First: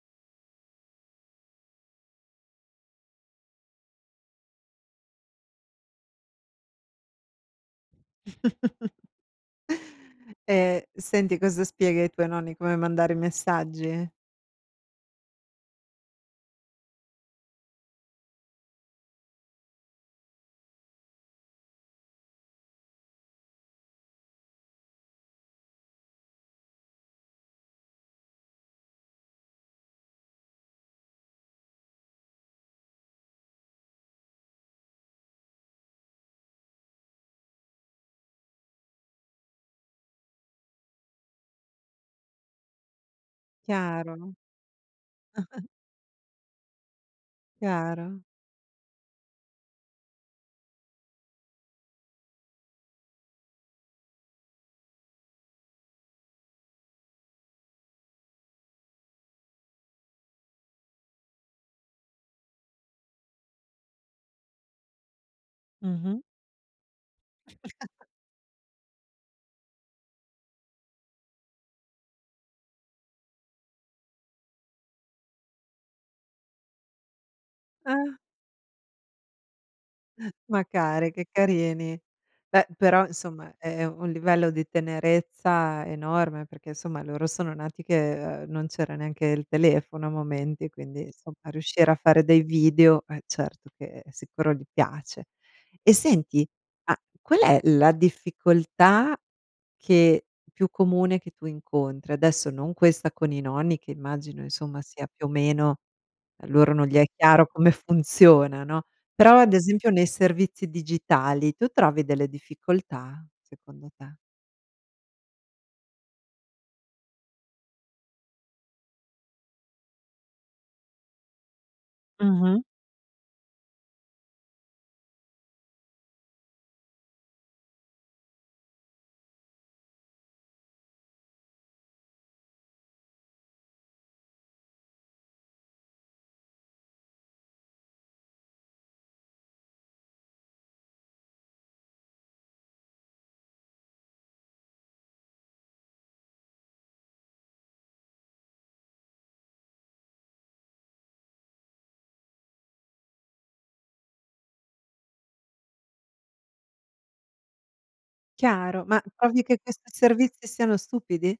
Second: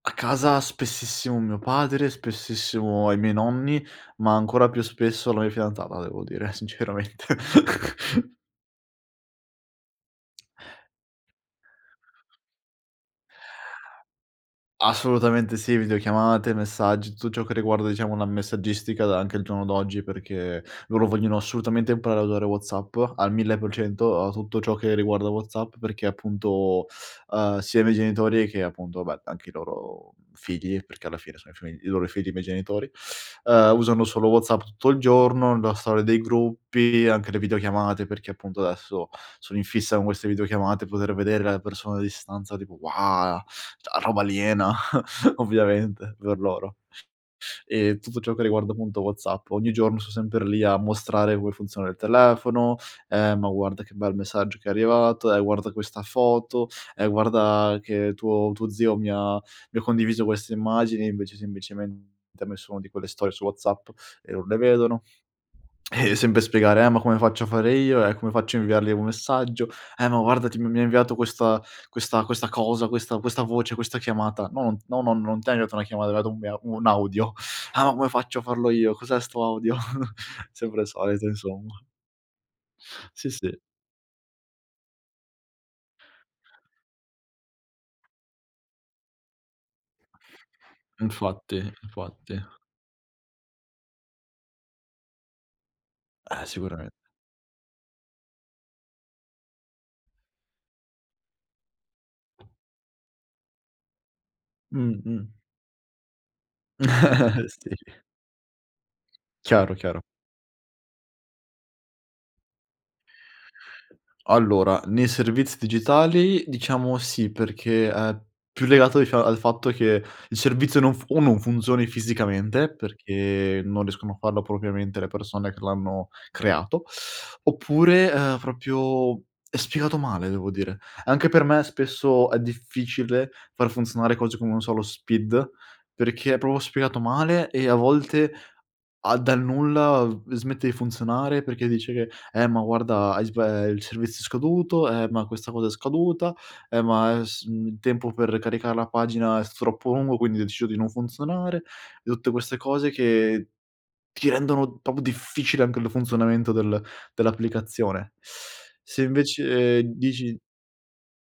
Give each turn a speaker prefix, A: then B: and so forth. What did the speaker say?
A: A casa spessissimo mio padre, spessissimo ai miei nonni, ma ancora più spesso la mia fidanzata devo dire, sinceramente.
B: Ehm, senti, cosa spieghi ai tuoi nonni? Come mandare i messaggi?
A: Assolutamente sì, videochiamate, messaggi, tutto ciò che riguarda diciamo una messaggistica da anche al giorno d'oggi, perché loro vogliono assolutamente imparare a usare WhatsApp al 1000%, a tutto ciò che riguarda WhatsApp, perché appunto, uhm, sia i miei genitori che appunto vabbè anche i loro, mhmm, figli, perché alla fine sono i fi i loro figli, i miei genitori, uhm, usano solo WhatsApp tutto il giorno. La storia dei gruppi, anche le videochiamate, perché appunto adesso sono in fissa con queste videochiamate, poter vedere la persona a distanza tipo: "ua!" Cioè,
B: Chiaro,
A: roba
B: no?
A: aliena ovviamente per loro. E tutto
B: Chiaro.
A: ciò che riguarda appunto WhatsApp, ogni giorno son sempre lì a mostrare come funziona il telefono, ehm, "Ma guarda che bel messaggio che è arrivato, e guarda questa foto, e guarda che tuo tuo zio mi ha mi ha condiviso queste immagini", e invece semplicemente ha messo una di quelle storie su WhatsApp e non le vedono. Eh,
B: Mh-mh.
A: sempre spiegare: "Eh, ma come faccio a fare io? E come faccio a inviargli un messaggio? Eh, ma guarda ti m mi ha inviato questa questa questa cosa, questa questa voce, questa chiamata". "No. No, nonno non t'è arrivata una chiamata, è arrivato un [unintelligible] un audio". "Ah, ma come
B: Ah.
A: faccio a farlo io? Cos'è sto audio?"
B: Ma
A: Sempre le
B: cari,
A: solite
B: che
A: insomma.
B: carini. Beh, però
A: Sì,
B: insomma
A: sì.
B: è un livello di tenerezza enorme, perché insomma loro sono nati che, uhm, non c'era neanche il telefono a momenti, quindi insomma
A: Infatti,
B: riuscire a fare
A: infatti.
B: dei video, eh, certo che sicuro gli piace. E
A: Eh,
B: senti,
A: sicuramen
B: ma qual è la difficoltà che più comune che tu incontri? Adesso non questa con i nonni, che immagino insomma sia più o
A: Mh-mh.
B: meno a loro non gli è chiaro come
A: Sì.
B: funziona, no; però ad
A: Chiaro,
B: esempio
A: chiaro.
B: nei servizi digitali tu trovi delle difficoltà, secondo te?
A: Allora, nei servizi digitali diciamo sì, perché, ehm, più legato dic al fatto che il servizio non fu o non funzioni
B: Mh-mh.
A: fisicamente, perché non riescono a farlo propriamente le persone che l'hanno creato; oppure, ehm, proprio è spiegato male devo dire. Anche per me spesso è difficile far funzionare cose come, non so, lo SPID, perché è proprio spiegato male e a volte a dal nulla, uhm, smette di funzionare perché dice che: "Eh, ma guarda hai sba ehm, il servizio scaduto. Eh, ma questa cosa è scaduta. Eh, ma è s mhmm, il tempo per caricare la pagina è s troppo lungo, quindi ho deciso di non funzionare", e tutte queste cose che ti rendono proprio difficile anche il funzionamento del dell'applicazione.
B: Chiaro, ma
A: Se
B: trovi che
A: invece
B: questi
A: digi
B: servizi siano stupidi?